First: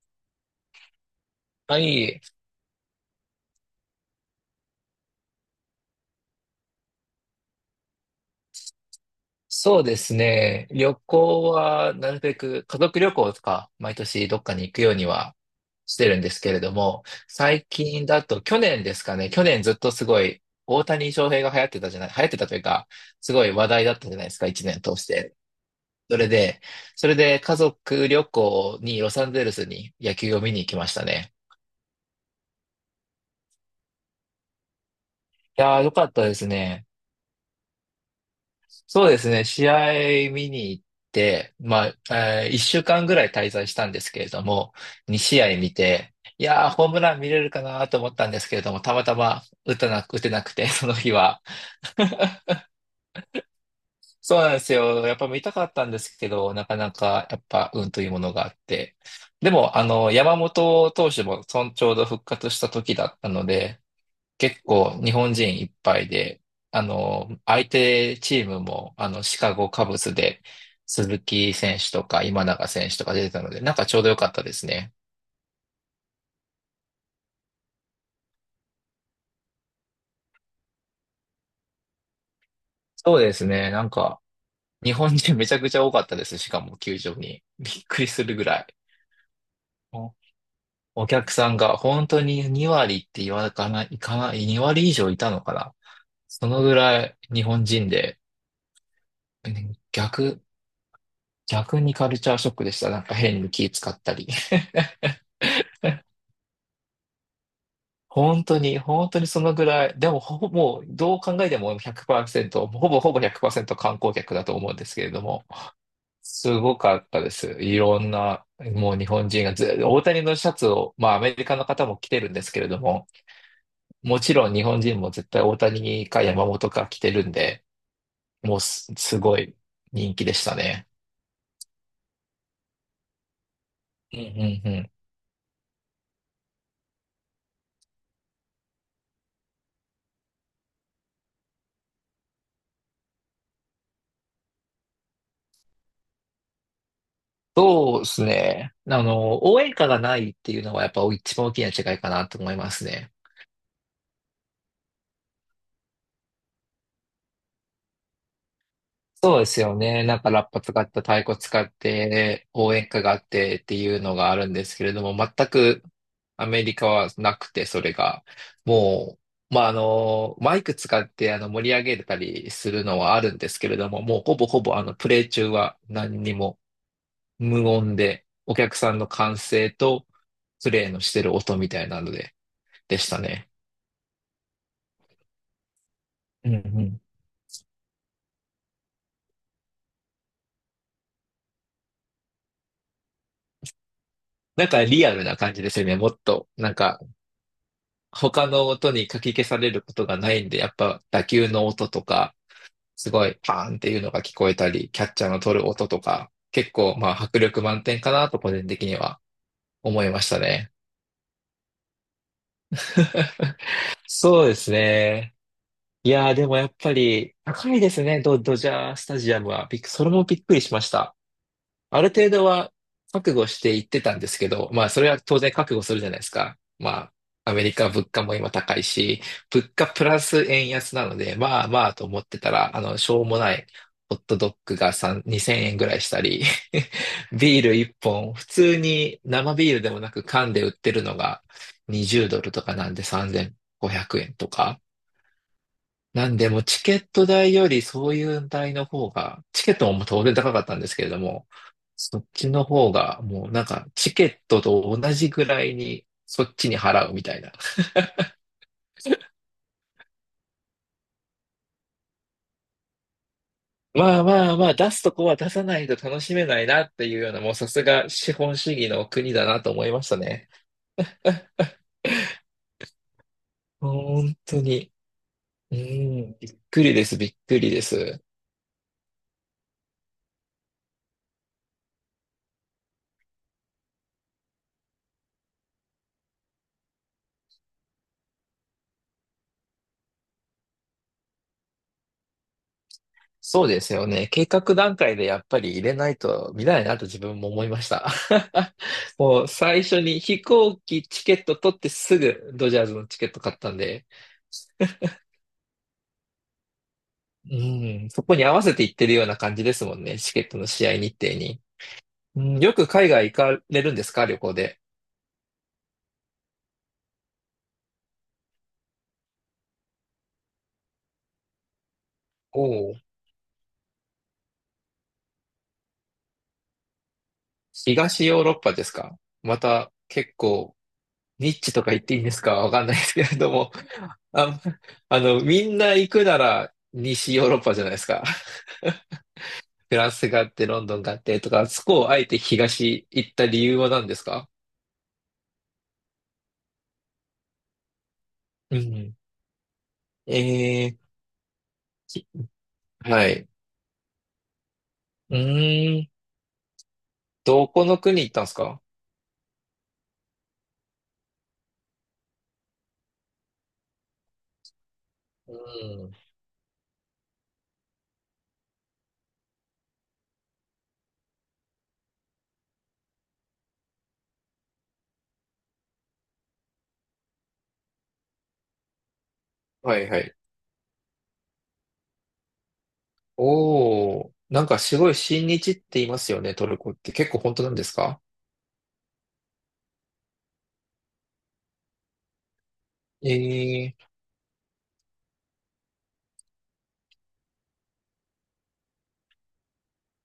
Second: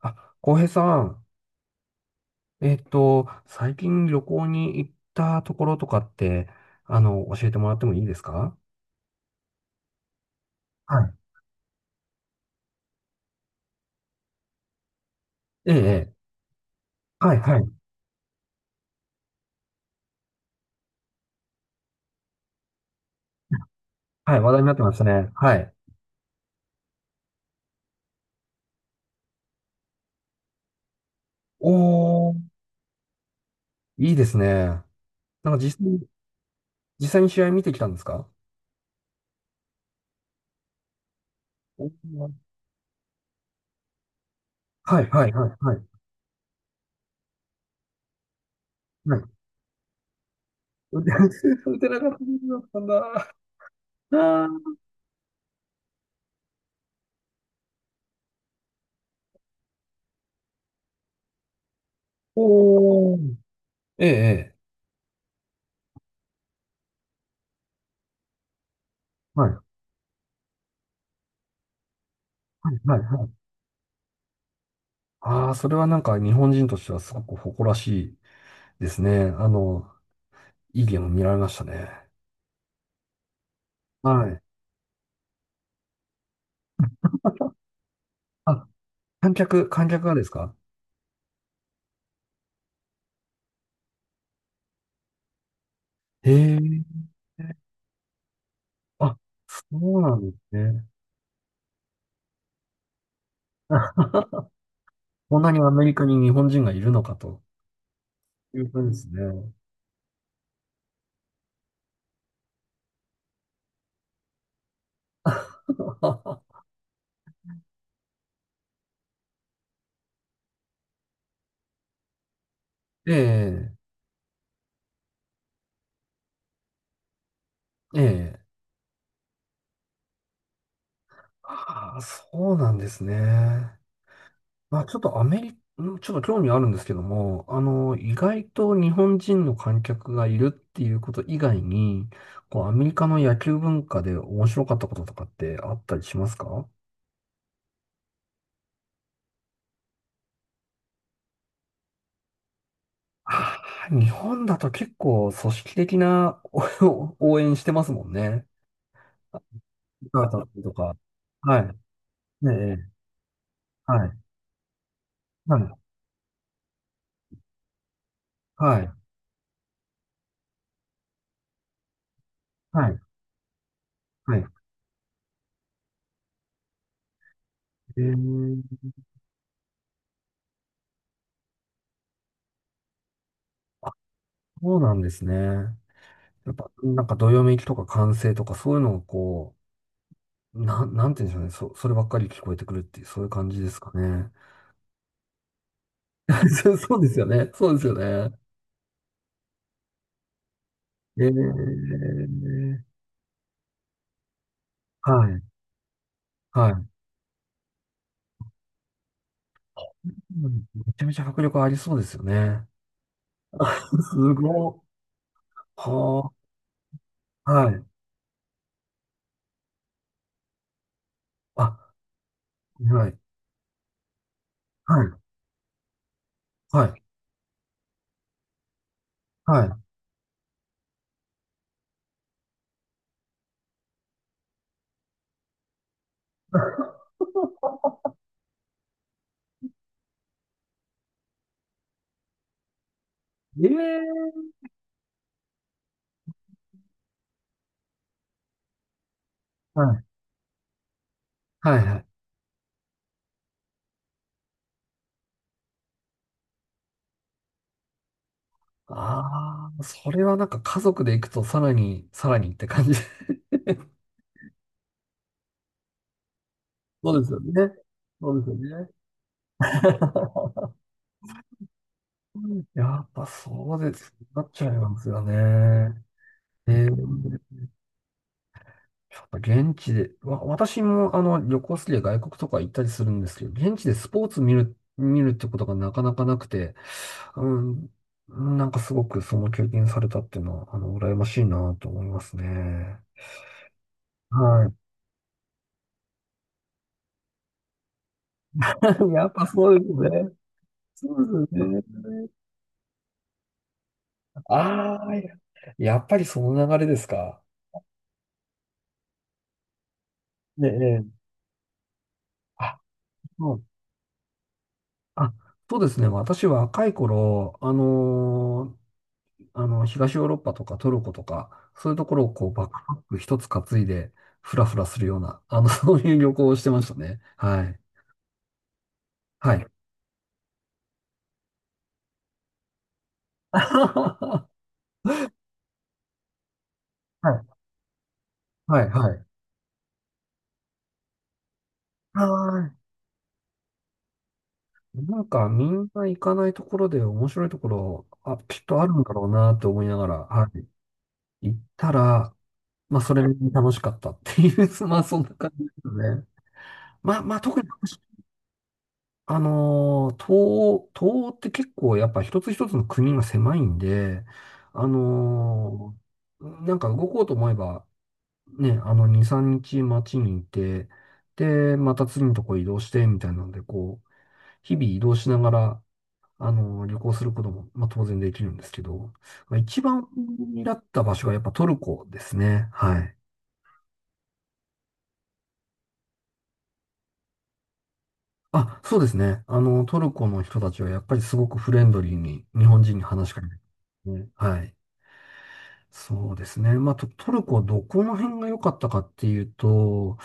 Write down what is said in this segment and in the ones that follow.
あ、浩平さん、はい。最近旅行に行ったところとかって、教えてもらってもいいですか？そうですね。旅はい。行は、なるべく家族旅行とか、毎年どっかに行くようにはえしてえ、ええ。るんですけれども、はい、は最い。近だと、去年ですかね。去年ずっとすごい、大谷翔平が流行ってたというか、すごい話題だったじゃないではすい、か、話題に一なっ年てま通したしね。て。はい。それで、それで家族旅行にロサンゼルスに野球を見に行きましたね。おー、いいですね。なんかい実やー、際よかに、ったですね。実際に試合見てきたんですか？そうですね、試合見に行って、おまあ、ー。1週間ぐらい滞在したんですけれども、はい、2はい、試はい、合見はい。て、いやー、ホームラン見れるかなと思ったんですけれども、たまたはい。ま打てなくて、そ の打日は。ててなかったことだったんだ。そうあなんですー。よ。やっぱ見たかったんですけど、なかなか、やっぱ、運というものがあって。でも、あの、山本投手も、ちょうど復活した時だおったー、ので、ええ、ええ。結構日本人いっぱいで、あの、相手チームも、あの、シはい、カはゴカブスで、鈴木選手とか今永い、選は手い。とか出はい。てたので、なんかちょうどよかったですね。ああ、それはなんか日本人としてはすごく誇らしいですね。いいゲーム見られましたね。そうですね。なんか、はい。日本人めちゃくちゃ多かったです。しかも球場に。びっくりするぐらあ、い。観客がおですか？お客さんが本当に2割って言わかない、いかない、2割以上いたのかな。へそえ。のぐらい日本人で、あ、うそんうなんで逆、すね。逆にカルチャーショックでした。なんか変に気使ったり。こんなにアメリカに日本人がいるのかと本い当うに、感じ本で当すにそね。のぐらい、でもほぼ、もうどう考えても100%、ほぼほぼ100%観光客だと思うんですけれども、す ごかったです。いろんな、もう日本人がず、大谷のシャツを、まあアメリカの方も着てるんですけれども、えもちろん日本人も絶対大谷か山本か着てるんで、え、ええ。もうす、すごい人気でしたね。ああ、そうなんですね。うんうんまうあ、ん。ちょっとアメリカ、ちょっと興味あるんですけども、意外と日本人の観客がいるっていうこと以外に、アメリカの野球文化で面白かったこととかってあったりしますか？そうですね。あの、応援歌がないっていうのはやっぱ一番大きな違いかなと思いますね。あー。日本だと結構組織的なお 応援してますもんね。そうあですよね。なカんか歌ラっッパた使とっか。た太鼓は使い。ってねえ、応援え歌があってってえ。いうはのい。があるんですけれども、全はい。くアメリカはなくて、それが。はい。もまあ、あの、マイク使ってあの盛り上げたりするはい。のはあるんですけれども、もうはほい。ぼほぼあのプレイ中は何にも無音えで、おー、客さんの歓声とプレイのしてる音みたいなので、でしたね。そうなんですね。うやんっうぱ、ん。なんか、どよめきとか歓声とか、そういうのがなんて言うんでしょうね。そればっかり聞こえてくるっていう、そういう感じですかね。なんかリアルな感じですよね。もっと、なそんう、そうか、ですよね。そうですよね。他の音にかき消されることがないんで、やっぱ打え球の音とか、ー、すごいパーンっていうのが聞こえたり、キャッチはャーのい。取る音とか、は結い。構まあ迫力満点かなと個人的には思いましたうん。ね。めちゃめちゃ迫力ありそうですよね。すそうでごすい。ね。いはやーでもやっぱりあ、高はいい。ですね、ドジャースタジアムは。びっくそれもびっくりしました。あ、ある程度ははい。覚悟していってたんですけど、まあそはれい。は当然覚悟するじゃないですか。はまい。あアメリカ物価も今高いし、は物い。価プラス円安なので、まあまあと思ってたら、あの、しょうもないホットドッグが3、2000円ぐらいしたり、ビール 1本、普通に生ビールでもなく缶で売ってるのが20ドルとかなんで3500円ええ。とか、なんで、もうチケット代よりそういう代の方が、チケッはトい。も当然高かったんですけれども、はい。はい。そっちの方が、もうなんか、チケットと同じぐらいに、そっちに払うみたいな。ああ、それはなんか家族で行くとさらに、さらにって感じ。まあまあまあ、出すとこは出さないと楽しめないなってそいううでよすうよな、もうさね。すがそ資うですよ本主義ね。の国だなと思いましたね。やっぱそうです。本なっ当ちゃいに。ますよね。うん、びっえくりです、びっーくりです。やっぱ現地で、私も旅行好きで外国とか行ったりするんですけど、現地でスポーツ見るってことがなかなかなくて、うん、なんかすごくその経験されたっていうのは、羨ましいなと思いますね。そうですよね。計は画段階でやっぱり入れないと見ないなと自分も思いました。い。やっもぱうそうで最す初にね。飛行機そチケッうトです取っね。てすぐドジャーズのチケット買ったんで、ああ、やっぱりその流れですか？うん、そこに合わせて行ってるような感じですもんね。チケットのねえ。ね試合日え、程に。うん、よあ、く海外行そかう、れるんですか旅行で。あ、そうですね。私若い頃、東ヨーロッパとかトルコとか、そういうところをおバックパお、ック一つ担いで、フラフラするような、そういう旅行をしてましたね。はい。東ヨーロッパですか？はまい。た結構ニッチとか言っていいんですかわかんないですけれど も。はあ、あの、みんな行くなら西ヨーロい。ッパじゃないですか。はい。はい。フランスがあって、ロンドンがあって、とか、そこをあえてはい。東行った理由は何ですか？なんか、みんな行かないところで面白いところ、あ、きっうとあるんだん。ろうなって思いながら、はい。え行ったら、まあ、ー、それなはりい。に楽しかったっていう、まあ、そんなう感じですーん。ね。まあ、まあ、特どにこの国行ったんですか？東欧って結構やっぱ一つ一つの国が狭いんで、あうのん。なんか動こうと思えば、ね、2、3日街にいて、で、また次のとこ移動して、みたいなので、日々移動しながら、旅行することも、まあ、当然できるんですけど、まあ、一は番おいはい。気だった場所はやっぱトルコですね。はい。おー、なんかすごい親日って言いますよね、トルコって。結構本当なんですか？あ、そうですね。トルコの人たちはやっぱりすごくフレンドリーに日本人に話しかけてくえー、れるね、はい。そうですね。まあ、トルコどこの辺が良かったかっていうと、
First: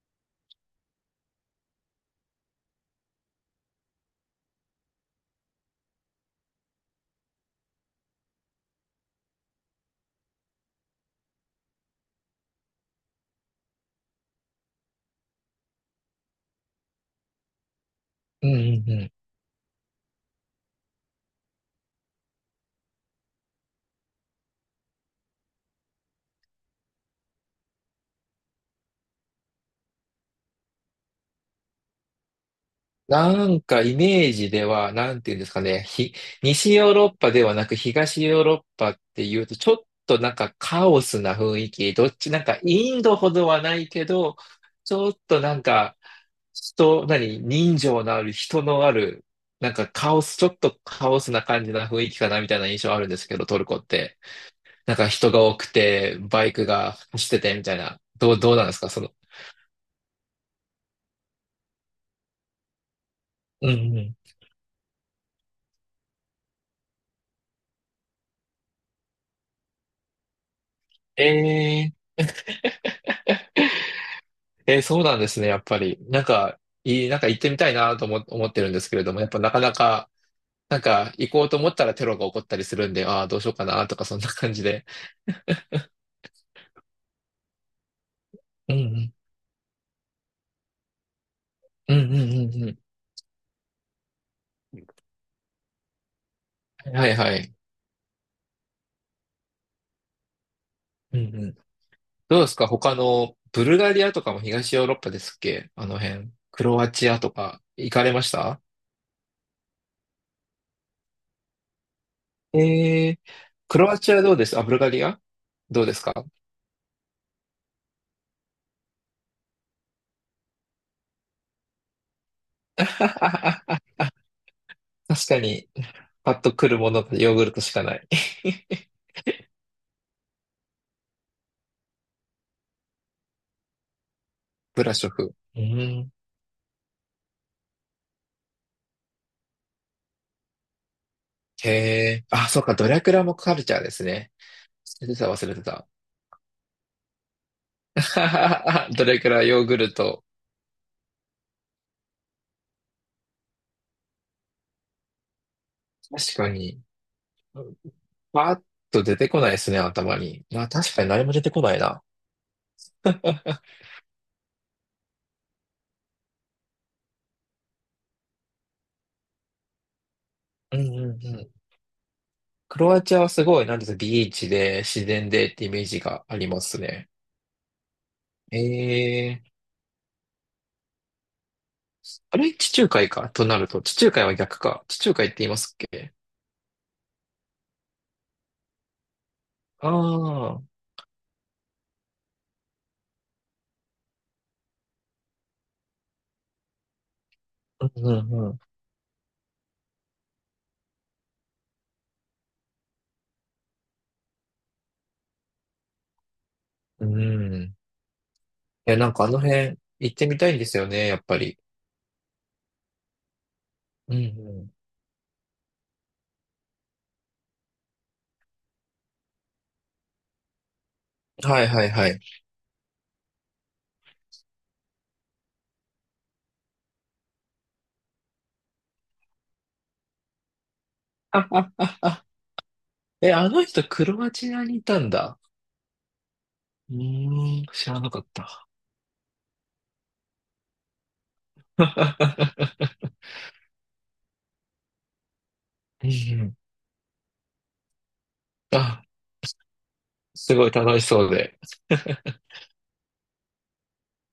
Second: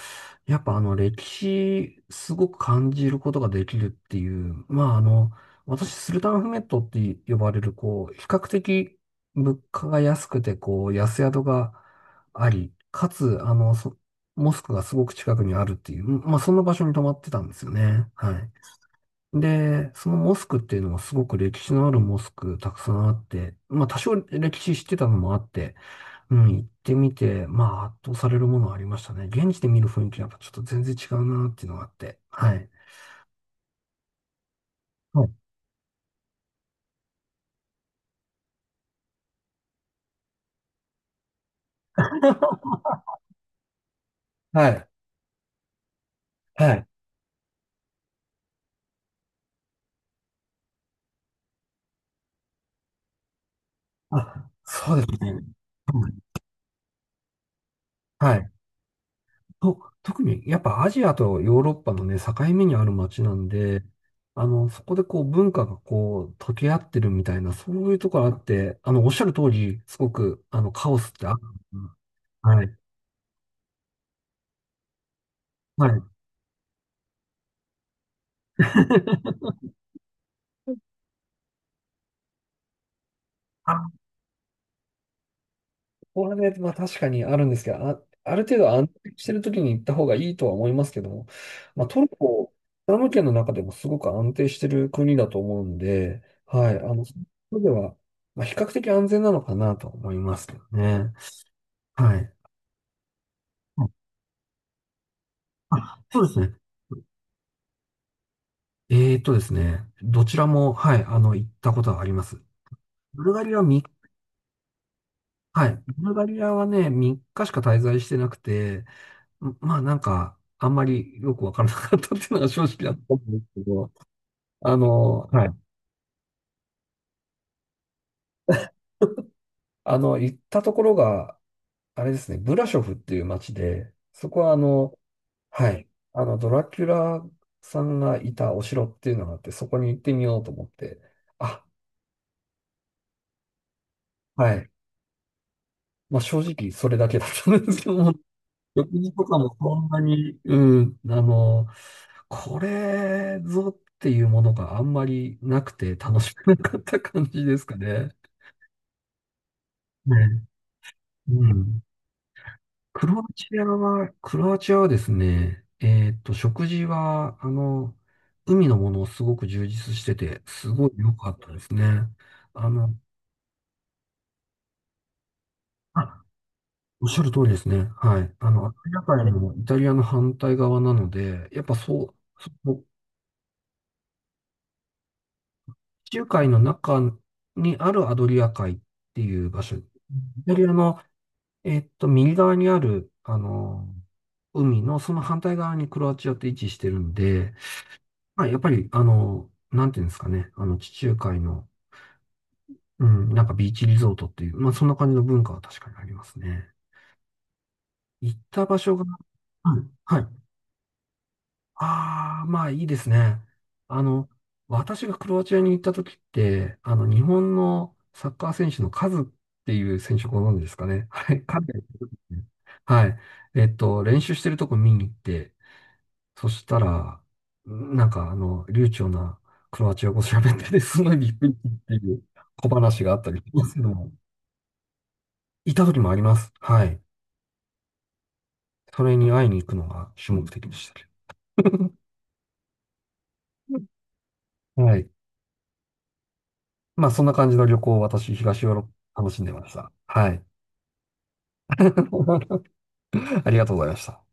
やっぱあの歴史すごく感じることができるっていう、まあ私スルタンフメットって呼ばれる、比較的物価が安くて、安宿があり、かつ、モスクがすごく近くにあるっていう、まあそんな場所に泊まってたんですよね。はうい。んうんうん。で、そのモスクっていうのはすごく歴史のあるモスクたくさんあって、まあ多少歴史知ってたのもあって、うん、行ってみて、まあ、圧倒されるものはありましたね。現地で見る雰囲気はやっぱちょっと全然違うなっていうのがあって。はい。なんかイメージでは、なんはい。ていうんですかね、西ヨーロッパではなく東ヨーロッパっていうと、ちょっとなんかカオスな雰囲気、どっち、なんかイン ドほどはないけど、はい。ちょっとなんか、はい。人のある、なんかカオス、ちょっとカオスな感じな雰囲気かなみたいな印象あるんですけど、トルコって。あ、そなんうかです人ね。が多くうん。て、バイクが走っててみたいな。はい。どうなんですか、その。特にやっぱアジアとヨーロッパのね、境目にある街なんうで、んうん。そこでこう文化がこう溶け合ってるみたいな、そういうところあって、おっしゃる通り、すごく、カオスってある。えはい。えーそうなんですね、やっぱはり。い。なんか、いい、なんか行ってみたいなと思ってるんですけれども、やっぱな かなか、なんか行こうと思ったらテロが起こったりするんで、ああ、どうしようかなあ、とか、そんな感じで。後半で、まあ確かにあるんですけど、あ、ある程度う安定んしてる時に行った方がいいとは思いますけども、まあうん。トルうんうコ、んイうんうスラム圏の中でもすごく安定してる国だと思うんで、はい、ん。はそいはい。ういう意味では、まあ、比較的安全なのかなと思いますけどね。うんうん。はい。どうですか他の、ブルガリアとかも東ヨーロッパですっけあのあ、そう辺。ですね。クロアチアとか、行かれました？どちらも、はい、行ったことがあります。えー、ブルガリアはクみロアチアどうです？あ、ブルガリアはどい、うですブルか？ ガリアはね、3日しか滞在してなくて、まあなんか、あんまりよくわからなかったっていうのが正 直なところなんですけど、確かはい。に、パッと来るものがヨーグルトしかない。 行ったところが、あれですね、ブラショフっていう街で、そこはブラショフ。うはい。ん。ドラキュラさんがいたお城っていうのがあって、そこに行ってみようと思って、あ、へえ。あ、そうか、ドラクラもカルチャーですね。はい。忘れてた。まあ正直それだけだったんですけども、食 ド事ラとクかラもヨーグそんルなト。に、うん、これぞっていうものがあんまりなくて楽し確くかなかっに。た感じですかね。パーッと出てこないですね、頭ね、に。まあ確かに何もう出てこないん。な。クロアチアはですね、食事は、海のものをすごく充実してて、すうんごいうんう良かっん。たですね。あクの、ロアチアはすごい、なんですか、ビーチで、自然でってイメージあ、がありますおね。っしゃる通りですね。はい。アフリカ海ええのイタリアの反対側なので、やっぱそう、あそれ、地こ中海か、となると。地中海は逆か。地中海って言いますっ地け？中海の中にあるアドリア海っていう場所、イあタあリー、アの、右側にある、海のその反対側にクロアチアって位置してるんで、うんまあ、うやっんぱり、なんていうんですかね。地中海の、うん、なんかビーチリゾートっていう、まあ、そんな感じの文化は確かにありますね。うん。うん。行った場や、所が、なんかあのは辺い、行っはてい。みたいんですよね、やっぱり。ああ、まあ、いいですね。あうんの、う私がクロアチアに行った時って、日本のサッカー選手のカズっていう選手ご存知ですかね。はい、ん。は彼いが行はっいたは時い。ね。はい。練習してるとこ見に行って、そしたら、なんか流暢なクロアチア語喋ってて、すごいびっくりっ ああていう小話があったえ、りしあのますけ人どクも、ロアチアにいたんだ。いた時もあります。はうい。ーん、知らなかった。それに会いに行くのが主目的でしたけど。はい。うんうんまあ、そんな感じの旅行を私、東ヨーロッあ、パ楽しんでました。はい。すごい楽しそうで。ありがとうございました。